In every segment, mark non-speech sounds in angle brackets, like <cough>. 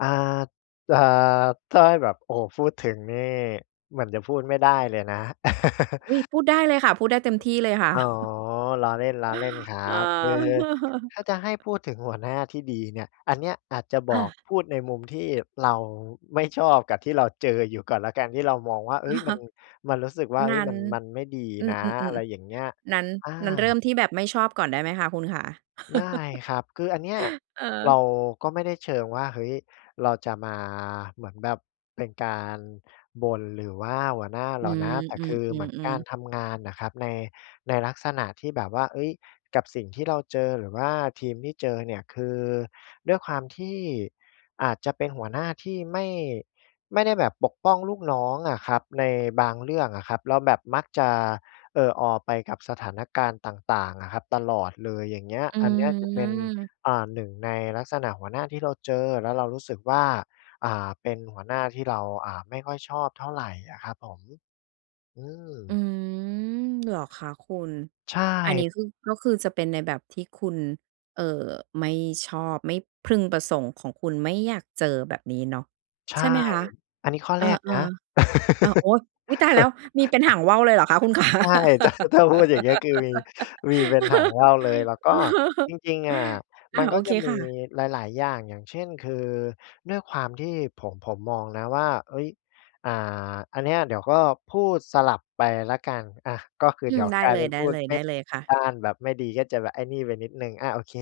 อ่า จะ ถ้าให้แบบ โอ้โฮ พูดถึงนี่ เหมือนจะพูดไม่ได้เลยนะ อุ๊ย พูดได้เลยค่ะ พูดได้เต็มที่ เลยค<laughs> ่ะ อ๋อ <chuckles> ล้อเล่น ล้อเล่นครัเออ บ เออ ถ้าจะให้<laughs> พูดถึงหัวหน้าที่ดีเนี่ย อันเนี้ยอาจจะบออก า พูดในมุมที่เราไม่ชอบ กับที่เราเจออยู่ก่อนแล้วกัน ที่เรามองว่า เฮอ้ย ะมฮัะ น มันรู้สึกว่า เฮน้ย ั้มน ัน มันไม่ดีอืนะ อะอ ไรอย่าๆ งเงี้ย ๆ ๆ นั้น อา นั้นเริ่มที่แบบไม่ชอบก่อนได้ไหมคะ คุณขา ได้<laughs> ครับ คืออันเนี้ยเเรออ าก็ไม่ได้เชิงว่า เฮ้ย เราจะมาเหมือนแบบเป็นการบ่น หรือว่า หัวหน้าอเรืาม นะ แต่อืคือเหมือนกม ารๆ ๆ ทำงานน่ะครับ ใน ในลักษณะที่แบบว่า เฮ้ย กับสิ่งที่เราเจอ หรือว่าทีมที่เจอเนี่ย คือด้วยความที่ อาจจะเป็นหัวหน้าที่ไม่ ไม่ได้แบบปกป้องลูกน้องอะครับ ในบางเรื่องอะครับ แล้วแบบมักจะเออออไปกับสถานการณ์ต่าง ๆ อะครับตลอดเลย อย่างเงี้ย อือันเนี้ยจะเป็น ม อ่า 1 ในลักษณะหัวหน้าที่เราเจอ แล้วเรารู้สึกว่า อ่า เป็นหัวหน้าที่เรา อ่า ไม่ค่อยชอบเท่าไรอะครับผม อือืม ม เหรอคะคุณ ใช่ อันนี้คือ ก็คือจะเป็นในแบบที่คุณ เอ่อ ไม่ชอบ ไม่พึงประสงค์ของคุณ ไม่อยากเจอ แบบนี้เนาะ ใชใ่ ช่ไหมคะ? อันนี้ข้อเอแอ รกนะ ๆ อ่า โอ้! อุ๊ย! ตายแล้ว <laughs> มีเป็นหางว่าวเลยเหรอคะ คุณ ขา ใช่ จะ ก็ถ้าต้องพูด อย่างเงี้ย คือมี มีเป็นหางว่าวเลย แล้วก็จ<laughs> ริง ๆ อะอมัา นกโอ็จเคะมีค่ะ หลาย ๆ อย่าง อย่างเช่น คือด้วยความที่ผม ผมมองนะว่า เฮ้ย อ่า อันนี้เดี๋ยวก็พูดสลับไปแล้วกัน อา ก็คืออืเดีม ๋ยวได้กลาเยลเปย ็นๆ ไดพูดไม่ ้เลยค่ะ ด้านแบบไม่ดี ก็จะแบบไอ้นี่ไปนิดหนึ่ง อา โอเค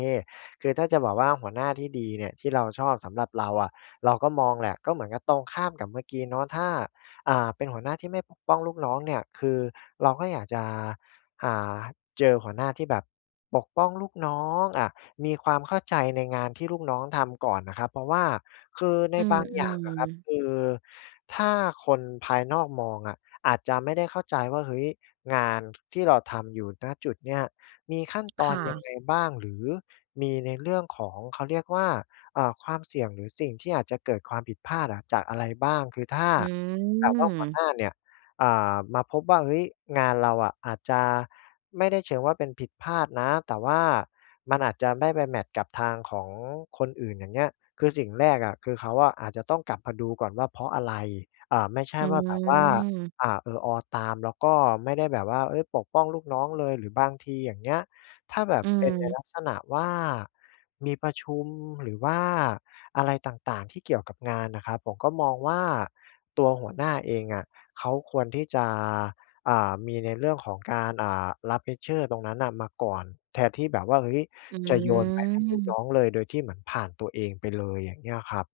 คือถ้าจะบอกว่าหัวหน้าที่ดีเนี่ย ที่เราชอบ สำหรับเราอะ เราก็มองแหละ ก็เหมือนกับตรงข้ามกับเมื่อกี้เนาะ ถ้า อ่า เป็นหัวหน้าที่ไม่ปกป้องลูกน้องเนี่ย คือเราก็อยากจะ อ่า เจอหัวหน้าที่แบบปกป้องลูกน้อง อา มีความเข้าใจในงานที่ลูกน้องทำก่อนน่ะครับ เพราะว่า คือใน อือ บางออืย่างอะครับ ม คือถ้าคนภายนอกมองอะอาจจะไม่ได้เข้าใจว่า เฮ้ย งาน ท ที่เราทำอยู่ ณ จุดเนี้ย มีขั้นตคอน่ยังะ ไงบ้าง หรือมีในเรื่องของ เขาเรียกว่า เอ่อ ความเสี่ยงหรือสิ่งที่อาจจะเกิดความผิดพลาดอะจากอะไรบ้าง คือถ้าอืแบบว่าหัวหนม ้าเนี่ย อ่า มาพบว่า เฮ้ย งานเราอะอาจจะ ไม่ได้เชิงว่าเป็นผิดพลาดนะ แต่ว่ามันอาจจะไม่ไปแมตช์กับทางของคนอื่น อย่างเงี้ย คือสิ่งแรกอะ คือเขาอาจจะต้องกลับมาดูก่อนว่า เพราะอะไร อ่า ไม่ใช่อืว่าแบบว่า ม อ่า เออออตาม แล้วก็ไม่ได้แบบว่า เฮ้ย ปกป้องลูกน้องเลย หรือบางทีอย่างเงี้ย ถ้าแบบอืเป็นในม ลักษณะว่า มีประชุม หรือว่าอะไรต่าง ๆ ที่เกี่ยวกับงานน่ะครับ ผมก็มองว่าตัวหัวหน้าเองอะ เขาควรที่จะ อ่า มีในเรื่องของการ อ่า รับ Pressure ตรงนั้นน่ะ มาก่อน แทนที่แบบว่า เฮ้ย อืจะโยนไปให้ลูกน้ม องเลย โดยที่เหมือนผ่านตัวเองไปเลย อย่างเงี้ยครับ